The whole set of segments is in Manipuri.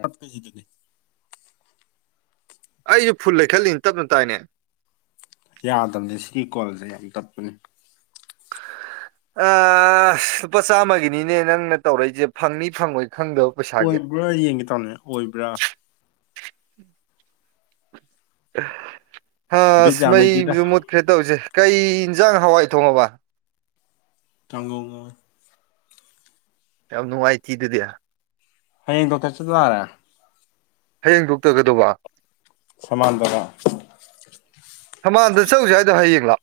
ꯇꯠ ꯀꯩꯁꯤꯗꯗꯒꯤ ꯑꯩꯁꯨ ꯐꯨꯜ ꯂꯩꯈꯠꯂꯤꯅꯤ ꯇꯞꯅ ꯇꯥꯏꯅꯦ ꯌꯥꯗꯕꯅꯦ ꯁꯤꯒꯤ ꯀꯣꯜꯁꯦ ꯌꯥꯝ ꯇꯠꯄꯅꯤ ꯑ ꯂꯨꯄꯥ ꯆꯥꯝꯃꯒꯤꯅꯤꯅꯦ ꯅꯪꯅ ꯇꯧꯔꯛꯏꯁꯦ ꯐꯪꯅꯤ ꯐꯪꯉꯣꯏ ꯈꯪꯗꯕ ꯄꯩꯁꯥꯒꯤ ꯑꯣꯏꯕ꯭ꯔꯥ ꯌꯦꯡꯒꯦ ꯇꯥꯅꯦ ꯑꯣꯏꯕ꯭ꯔꯥ ꯍꯥ ꯕꯤꯠ ꯑꯁ ꯌꯥꯝ ꯂꯩꯇꯦꯗ ꯃꯩꯁꯨ ꯃꯨꯠꯈ꯭ꯔꯦ ꯇꯧꯁꯦ ꯀꯩ ꯏꯟꯖꯥꯡ ꯍꯋꯥꯏ ꯊꯣꯡꯉꯕ ꯇꯉꯒ ꯌꯥꯝ ꯅꯨꯡꯉꯥꯏꯇꯤ ꯑꯗꯨꯗꯤ ꯍꯌꯦꯡꯗꯣ ꯇ ꯆ ꯔꯦ ꯍꯌꯦꯡ ꯊꯣꯛꯣꯛꯇꯒꯗꯧꯕ ꯁꯃꯥꯡꯗꯔ ꯊꯃꯜꯗ ꯆꯠꯂꯎꯁꯦ ꯍꯥꯏꯗꯣ ꯍꯌꯦꯡ ꯂꯥꯛ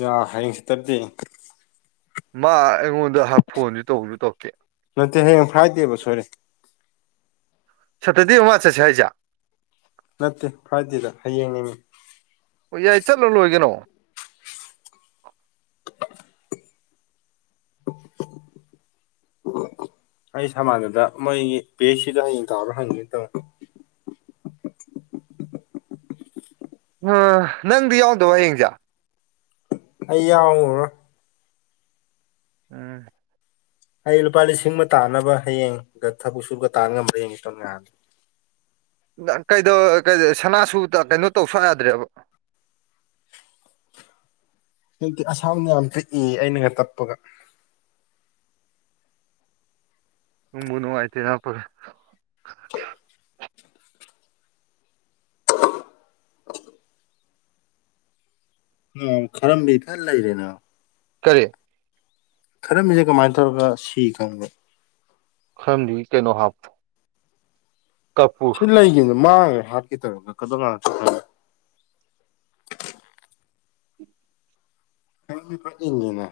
ꯌꯥ ꯍꯌꯦꯡꯁꯤ ꯇꯗꯤ ꯃꯥ ꯑꯩꯉꯣꯟꯗ ꯐꯣꯟꯁꯨ ꯇꯧꯕꯁꯨ ꯇꯧꯀꯦ ꯅꯠꯇ ꯍꯌꯦꯡ ꯐ꯭ꯔꯥꯏꯗꯦꯕ ꯁꯔꯦ ꯁꯠꯇꯗꯤ ꯃꯥꯁꯦꯁꯦ ꯍꯥꯏꯖ ꯅꯠꯇꯦ ꯐꯗꯦꯗ ꯍꯌꯦꯡꯅꯤꯉ ꯑꯣ ꯌꯥꯏ ꯆꯠꯂꯣ ꯂꯣꯏ [inaudible] [inaudible] ꯑꯩ ꯁꯃꯥꯟꯅꯗ ꯃꯣꯏꯒꯤ ꯄꯦꯁꯁꯤꯗ ꯍꯌꯦꯡ ꯇꯥꯎꯔ ꯍꯪꯉꯅꯤ ꯇꯣ [inaudible] ꯎ ꯅꯪꯗꯤ ꯌꯥꯎꯗꯕ ꯍꯌꯦꯡꯁꯦ ꯑ ꯌꯥ ꯎꯝ ꯑꯩ ꯂꯨꯄꯥ ꯂꯤꯁꯤꯡ ꯑꯃ ꯇꯥꯅꯕ ꯍꯌꯦꯡ ꯊꯕꯛ ꯁꯨꯔꯒ ꯇꯥ ꯉꯝꯕ꯭ꯔꯥ ꯍꯡꯦ ꯁꯣꯝꯅꯍꯥꯟꯗ ꯀꯩꯗ ꯁꯅꯥꯁꯨ ꯀꯩꯅꯣ ꯇꯧꯁꯨ ꯌꯥꯗ꯭ꯔꯦꯕ [unintelligible] ꯍꯧꯖꯤꯛꯇꯤ ꯑꯁꯥꯝꯅ ꯌꯥꯝ ꯄꯤꯛꯏ ꯑꯩꯅꯒ ꯇꯞꯄꯒ ꯅꯃꯅꯣꯥꯏꯇꯦ ꯅꯄꯒ ꯎ ꯈꯔꯝꯕꯤ ꯊꯜꯂ ꯂꯩꯔꯦꯅ ꯀꯔꯤ ꯈꯔꯝꯃꯤꯁꯦ ꯀꯃꯥꯏꯅ ꯇꯧꯔꯒ ꯁꯤ ꯈꯪꯕꯦ ꯈꯔꯝꯖꯤ ꯀꯩꯅꯣ ꯍꯥꯞ ꯀꯞꯄꯨ ꯁꯤ ꯂꯩꯈꯤꯕꯅꯦ ꯃꯥꯡꯉꯦ ꯍꯥꯠꯈꯤ ꯇꯪꯒ ꯀ ꯀ ꯄꯉꯦꯅꯦ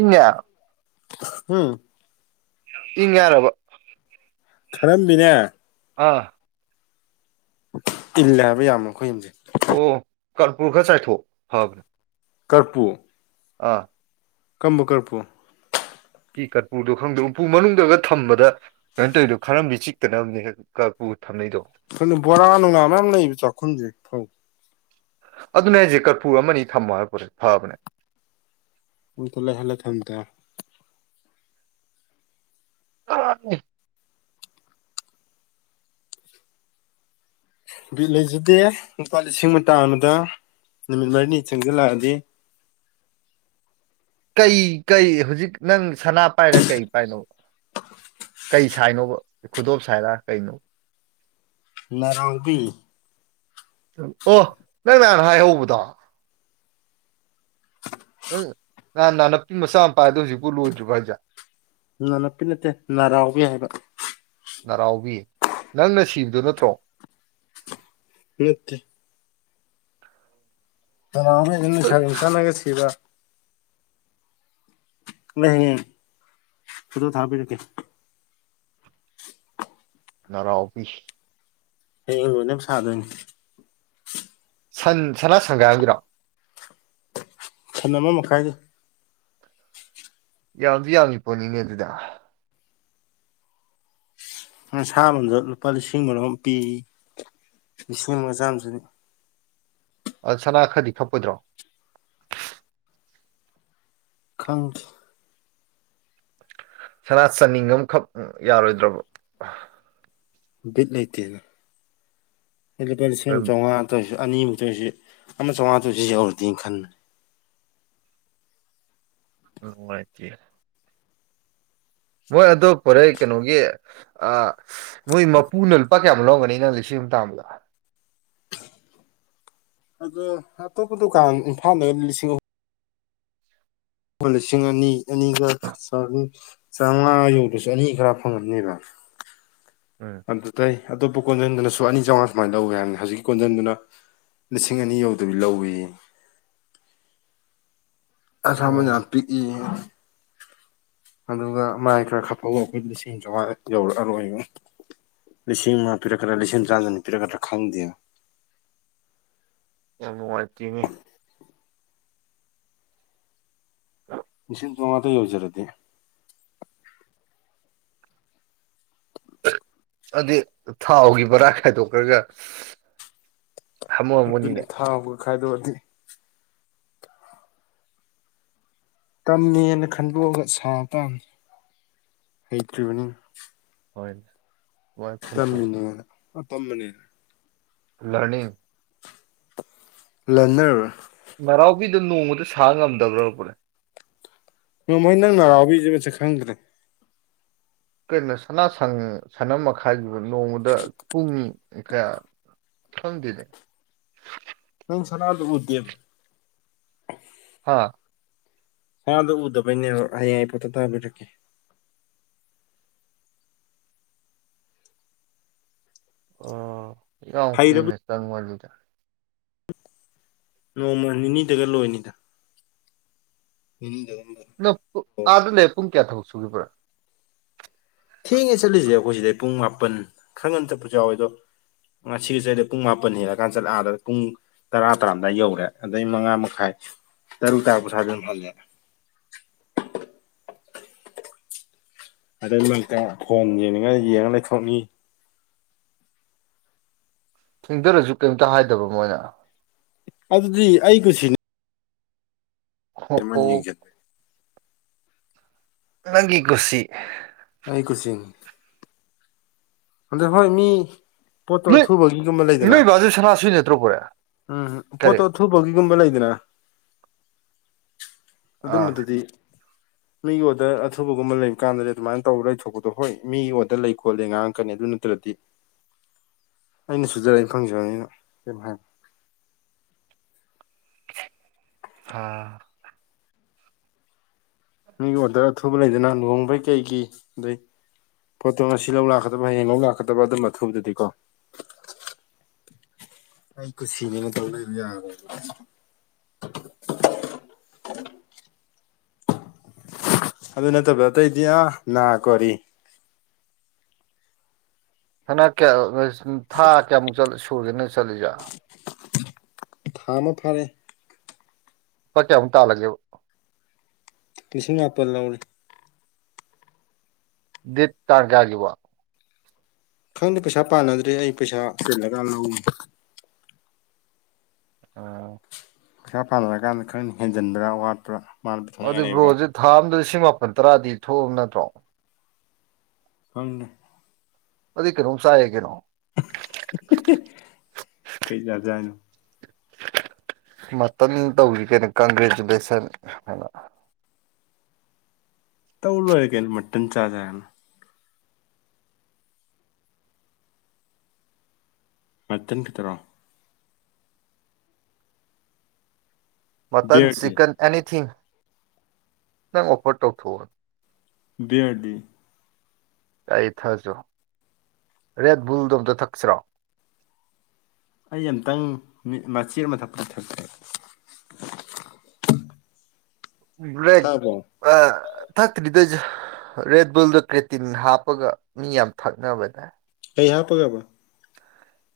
ꯏꯉ ꯎꯝ ꯏ ꯌꯥꯔꯕ ꯈꯔꯝꯕꯤꯅꯦ ꯑꯥ ꯏꯜꯂꯦ ꯍꯥꯏꯕ ꯌꯥꯝꯃꯣ ꯑꯩꯈꯣꯏ ꯑꯁꯦ ꯑꯣ ꯀꯔꯄꯨꯔ ꯈ ꯆꯥꯏꯊꯣꯛ ꯍꯥꯏꯕ꯭ꯔꯦ ꯀꯔꯄꯨ ꯑꯥ ꯀꯝꯕꯀꯔꯄꯨ ꯐꯤ ꯀꯔꯄꯨꯗꯣ ꯈꯪꯗ ꯎꯐꯨ ꯃꯅꯨꯡꯗꯒ ꯊꯝꯕꯗ ꯀꯩꯅꯥꯏꯅ ꯇꯧꯔꯤꯗꯣ ꯈꯔꯕꯤ ꯆꯤꯛꯇꯅꯕꯅꯦ ꯀꯄꯨ ꯣꯏ ꯕꯣꯔꯥ ꯅꯨꯡꯉꯥ ꯃꯌꯥꯝ ꯂꯩꯕ ꯆꯥꯛꯈꯨꯝꯁꯦꯧ ꯑꯗꯨꯅ ꯑꯩꯁꯦ ꯀꯔꯐꯨ ꯑꯃꯅꯤ ꯊꯝꯃꯣ ꯍꯥꯏꯕꯔ ꯐꯕꯅꯦ ꯑꯗꯨꯇꯂꯦ ꯍꯂꯦ ꯊꯦꯝꯇ ꯑ ꯕꯤꯠ ꯂꯩꯖꯗꯦ ꯂꯨꯄꯥ ꯂꯤꯁꯤꯡ ꯑꯃꯥꯡ ꯑꯃꯗ ꯅꯨꯃꯤꯠ ꯃꯅꯤ ꯆꯪꯒꯂꯗꯗꯤ ꯀꯩ ꯀꯩ ꯍꯧꯖꯤꯛ ꯅꯪ ꯁꯅꯥ ꯄꯥꯏꯔꯦ ꯀꯩ ꯄꯥꯏꯅꯣ ꯀꯩ ꯁꯥꯏꯅꯣꯕ ꯈꯨꯗꯣꯞ ꯁꯥꯏꯔꯥ ꯀꯩꯅꯣ ꯂꯔꯥꯡꯕꯤ ꯑꯣ ꯅꯪ ꯅꯍꯥꯟ ꯍꯥꯏꯍꯧꯕꯗꯣ ꯅꯍꯥꯟ ꯅꯅꯥꯟꯅꯄꯤ ꯃꯆꯥ ꯃꯄꯥꯥꯏꯗꯣ ꯍꯧꯖꯤꯛꯄꯨ ꯂꯣꯏꯗ꯭ꯔꯤꯕ ꯍꯥꯏꯁꯦꯠ ꯅꯥ ꯅꯄꯤ ꯅꯠꯇꯦ ꯅꯥꯔꯥꯎꯕ ꯌꯥ ꯍꯥꯏꯕ ꯅꯔꯥꯎꯕꯤ ꯅꯪꯅ ꯁꯤꯕꯗꯨ ꯅꯠꯇ꯭ꯔꯣ ꯅꯠꯇ ꯅꯥ ꯏ ꯁ ꯏ ꯀꯅꯒ ꯁꯤꯗ ꯑꯗꯨꯗ ꯊꯥꯕꯤꯔꯛꯀꯦ ꯅꯔꯥ ꯑꯣꯐꯤꯁ ꯍꯌꯦ ꯂꯣꯏꯅꯦ ꯁꯥꯗꯅꯤ ꯁꯟ ꯁꯅꯥ ꯁꯪꯒꯥꯏꯥꯡꯕꯤꯔꯣ ꯁꯟ ꯑꯃ ꯃꯈꯥꯏꯗ ꯌꯥꯝꯁꯨ ꯌꯥꯝꯃꯤꯄꯣꯅꯤꯅꯦ ꯑꯗꯨꯗ ꯁꯥ ꯑꯃꯗ ꯂꯨꯄꯥ ꯂꯤꯁꯤꯡ ꯃꯔꯣꯝ ꯄꯤ ꯏꯁꯤꯡ ꯃ ꯆꯁꯤꯅꯤ ꯑ ꯁꯅꯥ ꯈꯔꯗꯤ ꯈꯞꯄꯨꯗ꯭ꯔꯣ ꯈꯪ ꯁꯅꯥ ꯆꯥꯅꯤꯡꯕ ꯑꯃꯈꯛ ꯌꯥꯔꯣꯏꯗ꯭ꯔꯕ ꯕꯤꯠ ꯂꯩꯇꯦꯅ ꯏꯂꯤꯕ ꯂꯤꯁꯤꯡ ꯑꯃ ꯆꯥꯝꯃꯉꯥ ꯅꯗꯁꯨ ꯑꯅꯤꯃꯨꯛꯇꯣꯏꯁꯤ ꯑꯃ ꯆꯥꯝꯃꯉꯥ ꯇꯣꯏꯁꯤ ꯌꯧꯔꯗꯦꯅ ꯈꯟꯂ ꯎꯝ ꯃꯠꯇ ꯃꯣꯏ ꯑꯗꯣ ꯐꯣꯔꯦꯟ ꯀꯩꯅꯣꯒꯤ ꯃꯣꯏ ꯃꯄꯨꯅ ꯂꯨꯄꯥ ꯀꯌꯥꯝ ꯂꯧꯒꯅꯤ ꯅꯪ ꯂꯤꯁꯤꯡ ꯇ ꯑꯃꯂ ꯑ ꯑꯇꯣꯞꯄ ꯗꯨꯀꯥꯟ ꯏꯝꯐꯥꯜꯗꯒ ꯂꯤꯁꯤꯡ ꯑꯍꯨꯝ ꯑꯃ ꯂꯤꯁꯤꯡ ꯑꯅꯤ ꯑꯅꯤꯒ ꯆꯥꯝꯃꯉꯥ ꯌꯧꯗꯁꯨ ꯑꯅꯤ ꯈꯔ ꯐꯪꯒꯅꯦꯕ [inaudible] ꯎꯝ ꯑꯝꯇ ꯇꯩ ꯑꯇꯣꯞꯄ ꯀꯣꯟꯖꯟꯗꯨꯅꯁꯨ ꯑꯅꯤ ꯆꯥꯝꯃꯉꯥ ꯁꯨꯃꯥꯏꯅ ꯂꯧꯋꯦ ꯍꯥꯏꯕꯅꯤ ꯍꯧꯖꯤꯛꯀꯤ ꯀꯣꯟꯖꯟꯗꯨꯅ ꯂꯤꯁꯤꯡ ꯑꯅꯤ ꯌꯧꯗꯕꯤ ꯂꯧꯋꯤꯌꯦ [inaudible] ꯑꯃꯅ ꯑꯣ ꯄꯤꯛꯏ [inaudible] ꯑꯗꯨꯒ ꯃꯥꯏ ꯈꯔ ꯈꯐꯧꯕ ꯑꯩꯈꯣꯏ ꯂꯤꯁꯤꯡ ꯆꯥꯝꯃꯉꯥ ꯌꯧꯔꯛꯑꯔꯣꯏꯕ ꯂꯤꯁꯤꯡ ꯄꯤꯔ ꯀ ꯂꯤꯁꯤꯡ ꯆꯥꯗꯅꯤ ꯄꯤꯔ ꯀ ꯈꯪꯗꯦ ꯌꯥꯝ ꯅꯨꯡꯉꯥꯏꯇꯅꯦ ꯏꯁꯤꯡ ꯇꯣꯉꯇ ꯌꯧꯖꯔꯗꯤꯦ ꯑꯗꯨ ꯊꯥꯎꯒꯤ ꯕꯔꯥ ꯈꯥꯏꯗꯣꯛꯈ꯭ꯔꯒ ꯑꯗꯨꯅꯤ ꯍꯥꯃꯝꯃꯅꯤꯅꯦ ꯊꯥꯎꯒ ꯈꯥꯏꯗꯣꯛꯑꯗꯤ ꯇꯝꯃꯦꯅ ꯈꯟꯗꯣꯛꯑꯒ ꯁꯥ ꯇꯥꯝꯅꯤ ꯍꯩꯇ꯭ꯔꯤꯕꯅꯤꯅꯥ ꯍꯣꯏꯅꯦ ꯋꯥꯏ ꯈꯟꯇꯣꯛ ꯇꯝꯃꯤꯅ‌ꯦꯅꯥ ꯑꯥꯇꯝꯕꯅ‌ꯦ ꯍꯜꯂꯛꯑꯅꯤ ꯂꯥ꯭ꯔꯟꯅ꯭ꯔ ꯅꯅꯥꯎꯕꯤꯗ ꯅꯣꯡꯃꯗ ꯁꯥ ꯉꯝꯗꯕ꯭ꯔ ꯚꯥꯏ ꯅꯣꯡꯃꯩ [inaudible] ꯅꯪ ꯅꯅꯥꯎꯕꯤꯁꯦ ꯃꯁꯛ ꯈꯪꯗ꯭ꯔꯦ ꯀꯩꯅꯣ ꯁꯅꯥ ꯁꯟ ꯁꯟ ꯑꯃꯥ ꯃꯈꯥꯏ ꯅꯣꯡꯃꯗ ꯄꯨꯡ ꯀꯌꯥ ꯈꯪꯗ‌ꯦꯅ‌ꯦ ꯅꯪ ꯁꯥꯅꯥ ꯗꯨꯕꯨ ꯎꯗ‌ꯦ ꯍꯥ ꯁꯥꯅꯥꯗ‌ꯣ ꯎꯗꯕꯩꯅꯦꯕ ꯍꯌꯦꯡ ꯑꯩ ꯐ‌ꯣꯇ‌ꯣ ꯊꯥꯕꯤꯔꯛꯀꯦ ꯑꯣ ꯌꯥꯝ ꯍꯩꯔꯕ ꯀꯨꯏꯅꯥ ꯆꯪꯃꯜꯂꯤꯗ ꯅꯣꯡꯃ ꯅꯤꯅꯤꯗꯒ ꯂꯣꯏꯅꯤꯗ ꯄꯤꯅꯤꯡꯗ‌ꯦꯍ‌ꯦ ꯅꯪ ꯑꯥꯗ ꯂꯩꯔ ꯄꯨꯡ ꯀꯌꯥ ꯊꯕꯛ ꯁꯨꯒ‌ꯦꯕ ꯊꯦꯡꯉꯦ ꯆꯠꯂꯤꯁꯦ ꯑꯩꯈꯣꯏ ꯁꯤꯗꯩ ꯄꯨꯡ ꯃꯥꯄꯟ ꯈꯔ ꯉꯟꯅ ꯆꯠꯄꯁꯨ ꯌꯥꯎꯋꯦ ꯑꯗꯣ ꯉꯥꯁꯤꯒꯤ ꯆꯠꯂꯤꯗ‌ꯣ ꯄꯨꯡ ꯃꯥꯄꯟ ꯍꯦꯜꯂꯀꯥꯟ ꯆꯠꯂ‌ꯦ ꯑꯗ ꯄꯨꯡ ꯇꯔꯥ ꯇꯔꯥꯝꯗꯥꯏ ꯌꯧꯔꯦ ꯑꯗꯩ ꯃꯉꯥ ꯃꯈꯥꯏ ꯇꯔꯨꯛ ꯇꯥꯔꯛꯄꯥ ꯁ꯭ꯋꯥꯏꯗ ꯁꯨꯝ ꯍꯜꯂ‌ꯦ [inaudible] ꯑꯗꯩ ꯃꯔꯛꯇꯥ ꯐꯣꯟ ꯌꯦꯅꯤꯡꯉꯥ ꯌꯦꯡ ꯂꯩꯊꯣꯛꯉꯤ ꯊꯦꯡꯊꯔꯁꯨ ꯀꯩꯝꯇ ꯍꯥꯏꯗꯕ ꯃꯣꯏꯅ ꯑꯗꯨꯗꯤ ꯑꯩ ꯀꯨꯁꯤꯅꯦ ꯍ‌ꯣ ꯑ‌ꯣ ꯌꯦꯡꯁꯤꯟꯕ ꯅꯪꯒꯤ ꯀꯨꯁꯤ ꯑꯩ ꯀꯨꯁꯤ ꯑꯗꯣ ꯍꯣꯏ ꯃꯤ ꯄ‌ꯣꯠꯇ‌ꯣ ꯅꯣꯏ ꯑꯊꯨꯕꯒꯤ ꯒꯨꯝꯕ ꯂꯩꯗꯅ ꯅꯣꯏ ꯕꯥꯁꯨ ꯁꯅꯥ ꯁꯨꯏ ꯅꯠꯇ꯭ꯔꯣ ꯄꯨꯔꯦ ꯎꯝ ꯄꯣꯠꯇꯣ ꯀꯔꯤ ꯑꯊꯨꯕꯒꯤꯒꯨꯝꯕ ꯂꯩꯗꯅ ꯑꯥ ꯑꯗꯨꯝꯕꯗꯨꯗꯤ ꯃꯤ ꯑꯣꯗ꯭ꯔ ꯑꯊꯨꯕꯒꯨꯝꯕ ꯂꯩꯕ ꯀꯥꯟꯗꯗꯤ ꯑꯗꯨꯃꯥꯏꯅ ꯇꯧꯔ ꯂꯩꯊꯣꯛꯄꯗꯣ ꯍꯣꯏ ꯃꯤ ꯑꯣꯗ꯭ꯔ ꯂꯩ ꯈꯣꯠꯂꯦ ꯉꯥꯡ ꯀꯅꯤ ꯑꯗꯨ ꯅꯠꯇ꯭ꯔꯗꯤ ꯑꯩꯅ ꯁꯨꯖꯔꯥ ꯑꯩꯅꯥ ꯐꯪꯖꯕꯅꯤꯅ ꯀꯩꯝ ꯍꯥꯏꯔ‌ꯣꯏ ꯑꯥ ꯃꯤꯒꯤ ꯑꯣꯔꯗ꯭ꯔ ꯑꯊꯨꯕ ꯂꯩꯗꯅ ꯂꯨꯍꯣꯡꯕꯩ ꯀꯩꯒꯤ ꯑꯗꯨꯏ ꯄꯣꯠꯇꯣ ꯉꯁꯤ ꯂꯧ ꯂꯥꯛꯀꯗꯕ ꯍꯌꯦꯡ ꯂꯧ ꯂꯥꯛꯀꯗꯕ ꯑꯗꯨꯝꯕ ꯑꯊꯨꯕꯗꯨꯗꯤꯀꯣ ꯑꯩ ꯀꯨꯁꯤ ꯅ‌ꯦꯅꯥ ꯇꯧ ꯌꯥꯔ‌ꯣꯏꯕ [unintelligible] [inaudible] ꯑꯗꯨ ꯅꯠꯇꯕ ꯑꯇꯩꯗꯤ ꯑꯥ ꯅꯥ ꯀꯣꯔꯤ ꯍꯟꯗꯛꯀ [unintelligible] ꯀꯌꯥ ꯅ‌ꯣꯏ ꯊꯥ ꯀꯌꯥꯃꯨꯛ ꯆꯠꯂ‌ꯦ ꯁꯨꯒꯦ ꯅ‌ꯣꯏ ꯆꯠꯂꯤꯖꯦ ꯊꯥ ꯑꯃ ꯐꯔꯦ ꯂꯨꯄꯥ ꯀꯌꯥꯃꯨꯛ ꯇꯥꯜꯂꯒꯦꯕ ꯂꯤꯁꯤꯡ ꯃꯥꯄꯜ ꯂꯧꯔ‌ꯦ ꯗꯠ ꯇꯥꯡ ꯀꯌꯥꯒꯤꯕꯨ ꯈꯪꯗꯦ ꯄꯩꯁꯥ ꯄꯥꯟꯅꯗ꯭ꯔꯤ ꯑꯩ ꯄꯩꯁꯥ ꯆꯤꯜꯂ ꯀꯥꯟꯗ ꯂꯧꯒ‌ꯦꯅꯥ ꯑꯥ ꯄꯩꯁꯥ ꯄꯥꯅꯥꯔꯀꯥꯟꯗ ꯈꯪꯅꯤ ꯍꯦꯟꯖꯟꯕ꯭ꯔꯥ ꯋꯥꯠꯄ꯭ꯔꯥ ꯃꯥꯅ ꯑꯗꯨ ꯄꯤꯊꯣꯛꯅꯤꯡꯉꯥꯏ ꯂꯩꯕ꯭ꯔꯥ ꯕ꯭ꯔꯣꯁꯦ ꯊꯥ ꯑꯝꯗ ꯂꯤꯁꯤꯡ ꯃꯥꯄꯜ ꯇꯔꯥꯗꯤ ꯊꯣꯛꯑꯕ ꯅꯠꯇ꯭ꯔꯣ ꯑꯪ ꯑꯗꯨꯗꯤ ꯀꯩꯅꯣꯝ ꯆꯥ ꯌꯥꯏ ꯀꯩꯅꯣ ꯀꯩ ꯆꯖ ꯍꯥꯏꯅꯣ ꯃꯇꯝ ꯇꯧꯈꯤ ꯀꯩꯅꯣ ꯀꯪꯒ꯭ꯔꯦꯆꯨꯂꯦꯁꯟ ꯍꯥꯏꯅ ꯇꯧ ꯂꯣꯏꯔꯦ ꯀꯩꯅꯩꯅꯣ ꯃꯇꯝꯟ ꯆꯥꯖꯥꯔꯅ ꯃꯠꯇꯟ ꯈꯈꯤꯇꯔꯣ ꯃꯇꯟ ꯕꯤꯌꯔꯗꯤ ꯆꯤꯛꯀꯟ ꯑꯦꯅꯤꯊꯤꯡ ꯅꯪ ꯑꯣꯐꯔ ꯇꯧꯊꯣꯛꯎ ꯕꯤ ꯑꯩ ꯊꯥꯁꯨ ꯔꯦꯠ ꯕꯨꯜꯗꯣ ꯑꯝꯇ ꯊꯛꯁꯤꯔꯣ ꯑꯩ ꯑꯃꯨꯇꯪ ꯃꯆꯦ ꯃꯊꯛꯛꯇ ꯊꯆꯦ ꯭ꯂ ꯑ [unintelligible] ꯊꯛꯇ꯭ꯔꯤꯗꯁꯨ ꯔꯦꯠ ꯕꯜꯗ ꯀ꯭ꯔꯦꯇꯤꯟ ꯍꯥꯞꯄꯒ ꯃꯤ ꯌꯥꯝ ꯊꯛꯅꯕꯅꯦ ꯑꯩ ꯍꯥꯞꯄꯒꯕ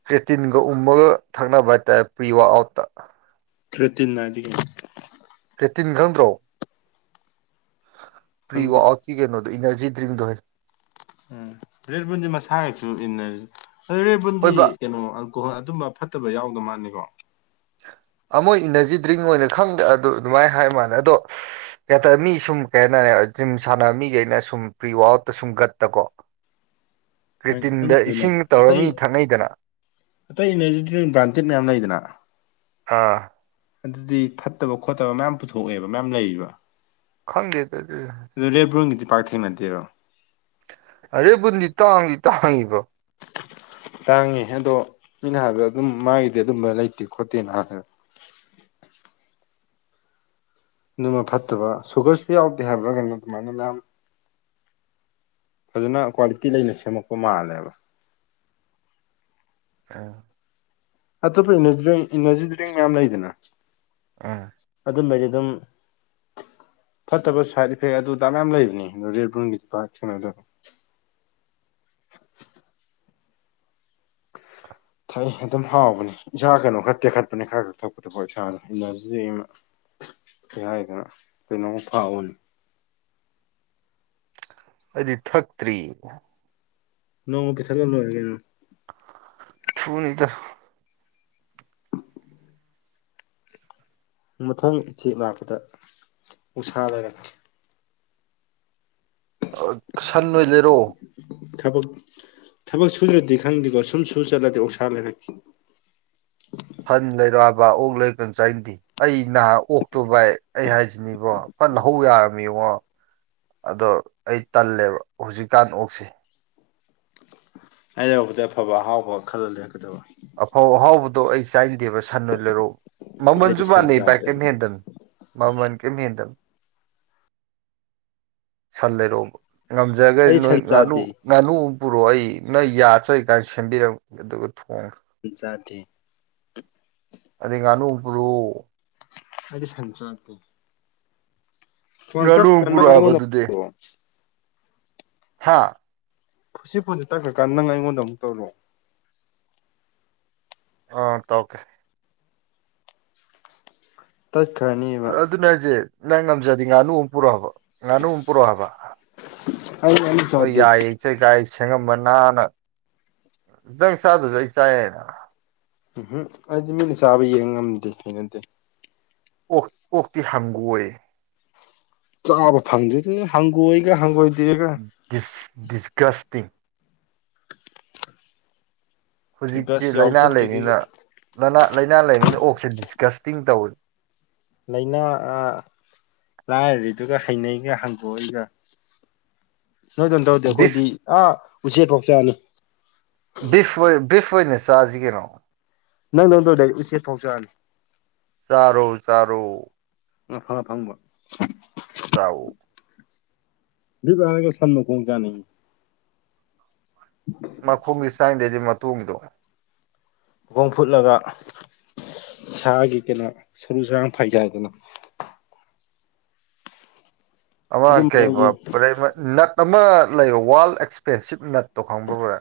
ꯀ꯭ꯔꯦꯇꯤꯟꯒ ꯎꯝꯃꯒ ꯊꯛꯅꯕ ꯍꯥꯏꯇꯥꯔꯦ ꯄ꯭ꯔꯤꯋꯥ ꯑꯥꯎꯠꯇ ꯀ꯭ꯔꯤꯇꯤꯟ ꯏꯒ ꯀ꯭ꯔꯤꯇꯤꯟ ꯈꯪꯗ꯭ꯔꯣ ꯄ꯭ꯔꯤ ꯈꯪꯗꯦ ꯋꯥ ꯀꯅꯣ ꯏꯅꯔꯖꯤ ꯗ꯭ꯔꯤꯛꯗꯣꯏ ꯎꯝ ꯔꯦꯠꯕꯨꯟꯗꯤ ꯃꯁꯥꯒꯁꯨ ꯏꯟꯅꯔꯤꯁꯦ ꯑꯗꯨ ꯔꯦꯠꯕꯨꯟꯗꯤ ꯍꯣꯏꯕ ꯀꯩꯅꯣ ꯀꯣꯍ ꯑꯗꯨꯝꯕ ꯐꯠꯇꯕ ꯌꯥꯎꯗ ꯃꯥꯅꯤꯀꯣ [unintelligible] [inaudible] ꯑꯃꯣꯏ ꯏꯅꯔꯖꯤ ꯗ꯭ꯔꯤꯡ ꯑꯣꯏꯅ ꯈꯪꯗ꯭ꯔ ꯑꯗꯨ ꯑꯗꯨꯃꯥꯏꯅ ꯍꯥꯏ ꯃꯥꯜꯦ ꯑꯗꯣ ꯀꯩ ꯍꯥꯏꯇꯥꯔꯦ ꯃꯤ ꯁꯨꯝ ꯀꯩ ꯍꯥꯏꯇꯥꯔ ꯖꯤꯝ ꯁꯥꯟꯅꯕ ꯃꯤꯈꯩꯅ ꯁꯨꯝ ꯄ꯭ꯔꯤ ꯋꯥꯔꯠꯇ ꯁꯨꯝ ꯒꯠꯇꯀꯣ ꯀ꯭ꯔꯦꯇꯤꯟꯗ ꯩꯅꯅꯦ ꯏꯁꯤꯡ ꯑ ꯇꯧꯔ ꯃꯤ ꯊꯛꯅꯩꯗꯅ [unintelligible] [inaudible] ꯑꯇꯩ ꯏꯅꯔꯖꯤꯦꯜ ꯕ꯭ꯔꯥꯟꯇꯦꯠ ꯃꯌꯥꯝ ꯂꯩꯗꯅ ꯑꯥ ꯑꯗꯨꯗꯤ ꯐꯠꯇꯕ ꯈꯣꯠꯇꯕ ꯃꯌꯥꯝ ꯄꯨꯊꯣꯛꯑꯦꯕ ꯃꯌꯥꯝ ꯂꯩꯌꯦꯕ ꯈꯪꯗ ꯇ ꯄꯥꯛꯊꯦꯡꯅꯗꯦꯔꯣ ꯑꯔꯦꯕꯨꯟꯗꯤ ꯇꯥꯡꯏꯤ ꯇꯥꯡꯉꯤꯕꯣ ꯇꯥꯡꯉꯦ ꯑꯗꯣ ꯃꯤ ꯅꯍꯥꯟꯥꯟꯕꯗ ꯑꯗꯨꯝ ꯃꯥꯒꯤꯗꯤ ꯑꯗꯨꯝꯕ ꯂꯩꯇꯦ ꯈꯣꯠꯇꯦ ꯅꯍꯥꯟꯗ [unintelligible] [inaudible] ꯑꯗꯨꯃ ꯐꯠꯇꯕ ꯁꯨꯒꯔꯁꯨ ꯌꯥꯎꯗꯦ ꯍꯥꯏꯕ꯭ꯔꯥ ꯀꯩꯅ ꯑꯗꯨꯃꯥꯏꯅ ꯃꯌꯥꯝ ꯐꯖꯅ ꯀ꯭ꯋꯥꯂꯤꯇꯤ ꯂꯩꯅ ꯁꯦꯝꯃꯛꯄ ꯃꯥꯜꯂꯦꯕ ꯑꯥ ꯑꯇꯣꯞꯄ ꯏꯅꯔꯖꯤ ꯗ꯭ꯔꯤꯡ ꯃꯌꯥꯝ ꯂꯩꯗꯅ ꯑꯥ ꯑꯗꯨꯨꯝꯕꯗꯤ ꯑꯗꯨꯝ [unintelligible] ꯐꯠꯇꯕ ꯁꯥꯏꯠ ꯏꯐꯦꯛ ꯑꯗꯨꯗ ꯃꯌꯥꯝ ꯂꯩꯕꯅꯦ ꯑꯗꯨꯕꯟꯒꯤ ꯄ ꯁꯣꯗ [unintelligible] ꯑ ꯊꯛ ꯑꯗꯨꯝ ꯍꯥꯎꯕꯅꯤ ꯏꯁꯥ ꯀꯩꯅꯣ ꯈꯔ ꯇꯦꯛꯈꯠꯄꯅꯤ ꯈꯔ ꯈ ꯊꯛꯄꯗꯀꯣ ꯏꯁꯥꯅ ꯏꯅꯔꯖꯤ ꯀꯥꯏꯗꯅ ꯀꯩꯅꯣꯝ ꯐꯥꯎꯕꯅꯤ ꯑꯩꯗꯤ ꯊꯛꯇ꯭ꯔꯤ ꯅ ꯄꯩꯁꯂ ꯂꯣꯏꯔꯒꯅ ꯊꯨꯡꯅꯤꯗ ꯃꯊꯪ ꯏꯆꯦ ꯂꯥꯛꯄꯗ ꯎꯁꯥꯂꯒꯅꯤ ꯁꯟ ꯑꯣꯏ ꯂꯩꯔꯣ ꯊꯕꯛ ꯊꯕꯛ ꯁꯨꯗ꯭ꯔꯗꯤ ꯈꯪꯗꯦꯀꯣ ꯁꯨꯝ ꯁꯨ ꯆꯠꯂꯗꯤ ꯑꯣꯁꯥ ꯂꯩꯔꯛꯈꯤ [unintelligible] ꯁꯟ ꯂꯩꯔꯣꯕ ꯑꯣꯛ ꯂꯩꯔ ꯀ ꯆꯥꯏꯅꯗꯦ ꯑꯩ ꯅꯍꯥꯛ ꯑꯣꯛꯇꯣ ꯚꯏ ꯑꯩ ꯍꯥꯏꯁꯤꯅꯦꯕꯣ ꯐꯠ ꯂꯧꯍꯧ ꯌꯥꯔꯝ ꯌꯦꯡꯉꯣ ꯑꯗꯣ ꯑꯩ ꯇꯜꯂꯦꯕ ꯍꯧꯖꯤꯛꯀꯥꯟ ꯑꯣꯛꯁꯦ ꯑꯩ ꯂꯩꯔꯕꯗ ꯑꯐꯕ ꯑꯍꯥꯎꯕ ꯈꯜꯍꯜꯂꯦ ꯑꯐꯥꯎ ꯑꯍꯥꯎꯕꯗꯣ ꯑꯩ ꯆꯥꯏ ꯗꯦꯕ ꯁꯟꯅ ꯂꯩꯔꯛꯑꯣ ꯑꯩꯗꯤ ꯃꯃꯜꯁꯨ ꯁꯟ ꯃꯥꯟꯅꯩ ꯕꯥꯏ ꯆꯥꯗꯦ ꯀꯩꯝ ꯍꯦꯟꯗꯅ ꯃꯃꯜ ꯀꯩꯝ ꯍꯦꯟꯗꯅ ꯁꯟ ꯂꯩꯔꯣꯕ ꯉꯝꯖꯒ ꯑꯩꯗꯤ ꯅꯣꯏ ꯁꯟ ꯉꯥꯅꯨ ꯆꯥꯗꯦ ꯉꯥꯅꯨ ꯄꯨꯔꯛꯑꯣ ꯑꯩ ꯅꯣꯏ ꯌꯥꯆꯔꯤ ꯀꯥꯏꯅ ꯁꯦꯝꯕꯤꯔꯝ ꯑꯗꯨꯒ ꯊꯣꯡꯈ꯭ꯔꯦ ꯍ ꯆꯥꯗꯦ ꯑꯗꯤ ꯉꯅꯨ ꯏꯕ꯭ꯔ ꯑ ꯁꯁꯥꯇ ꯍꯪꯀ ꯀ ꯉꯥꯅꯨ ꯄꯨꯔꯛꯑꯕ ꯉꯥꯏꯣꯣ ꯍꯥꯥ ꯈꯨꯠꯁꯤ ꯄꯨꯣꯟꯁꯤ ꯇꯛꯈ꯭ꯔꯀꯥꯟꯗ ꯅꯪ ꯑꯩꯉꯣꯟꯗ ꯑꯃꯨꯛ ꯇꯧꯔꯛꯑꯣ ꯑ ꯇ ꯑꯣꯀꯦ ꯇꯠꯈ꯭ꯔꯅꯦꯕ ꯑꯗꯨꯅꯦ ꯍꯥꯏꯁꯦ ꯅꯪ ꯉꯝꯖꯔꯤꯉ ꯉꯥꯅꯨ ꯑꯃꯨꯛ ꯄꯨꯔꯛꯑꯕ ꯉꯥꯅꯨ ꯄꯨꯔꯛꯑꯕ ꯑꯩ ꯑꯃ ꯅꯣꯏ ꯆꯥꯗꯦ ꯌꯥꯏꯌꯦ ꯏꯆꯩ ꯀꯥꯏ ꯁ ꯁꯦꯝꯉꯝꯕꯅ ꯅꯥꯅ ꯇꯪ ꯆꯗꯁꯨ ꯑꯩ ꯆꯥꯏ ꯍꯥꯏꯅ ꯎꯝꯝ ꯑꯩꯗꯤ ꯃꯤꯅ ꯆꯥꯕ ꯌꯦꯡ ꯉꯝꯗꯦ ꯀꯩꯅꯗꯦ ꯑꯣꯛꯇ ꯍꯪꯒꯣꯏ ꯆꯥꯕ ꯐꯪꯗꯦ ꯑꯗꯨ ꯍꯪꯒꯣꯏꯒ ꯍꯪꯒꯣꯏ ꯗꯤꯁꯒꯁꯇ ꯍꯧꯖꯤꯛꯁꯤ ꯗꯁ ꯂꯥꯏꯅꯥ ꯌꯥꯎꯁꯤꯟꯗ꯭ꯔꯤꯗꯨꯒ ꯂꯩꯃꯤꯅ ꯂꯅꯥ ꯂꯥꯏꯅꯥ ꯂꯩꯃꯤꯅ ꯑꯣꯛꯁꯦ ꯗꯤꯁꯀꯁ ꯇꯤꯡ ꯇꯧ ꯂꯥꯏꯅꯥ ꯂꯥꯏꯔꯔꯤꯗꯨ ꯍꯩꯅꯩꯒ ꯍꯥꯡꯗꯣꯛꯏꯒ ꯅꯣꯏꯗꯝ ꯇꯧꯗꯦ ꯑꯩꯈꯣꯏꯗꯤ ꯕꯤꯐ ꯑꯥ ꯎꯆꯦꯛ ꯐꯥꯎ ꯆꯥꯅꯤ ꯕꯤꯐ ꯕꯤꯐ ꯑꯣꯏꯅ ꯆꯥꯁꯤ ꯀꯩꯅꯣ ꯅꯪ ꯅꯪꯗꯧ ꯂꯗꯥꯏ ꯎꯆꯦꯛ ꯐꯥꯎꯖꯅꯤ ꯇꯣ ꯎ ꯐꯉ ꯐꯪꯕ ꯆꯥꯎꯎ ꯕꯔꯒ ꯁꯝꯅꯨ ꯄꯣꯆꯥꯅꯤꯡ ꯃꯈꯨꯝꯒꯤ ꯆꯥꯡꯗꯩꯗꯤ ꯃꯇꯨꯡꯗꯣ ꯃꯈꯣꯡ ꯐꯨꯠꯂꯒ ꯁꯥꯒꯤ ꯀꯩꯅꯣ ꯁꯔꯨ ꯁꯔꯥꯡ ꯐꯥꯏꯖꯥꯏꯗꯅ ꯑꯃ ꯑꯗꯨꯝꯕꯗꯣ ꯌꯦꯡ ꯀꯩꯄꯔꯦ ꯑꯃ ꯂꯩꯔꯣ ꯋꯥꯜ ꯑꯦꯛꯁꯄꯦꯟꯁꯤꯞ ꯅꯠꯇꯣ ꯈꯪꯕꯕ꯭ꯔꯥ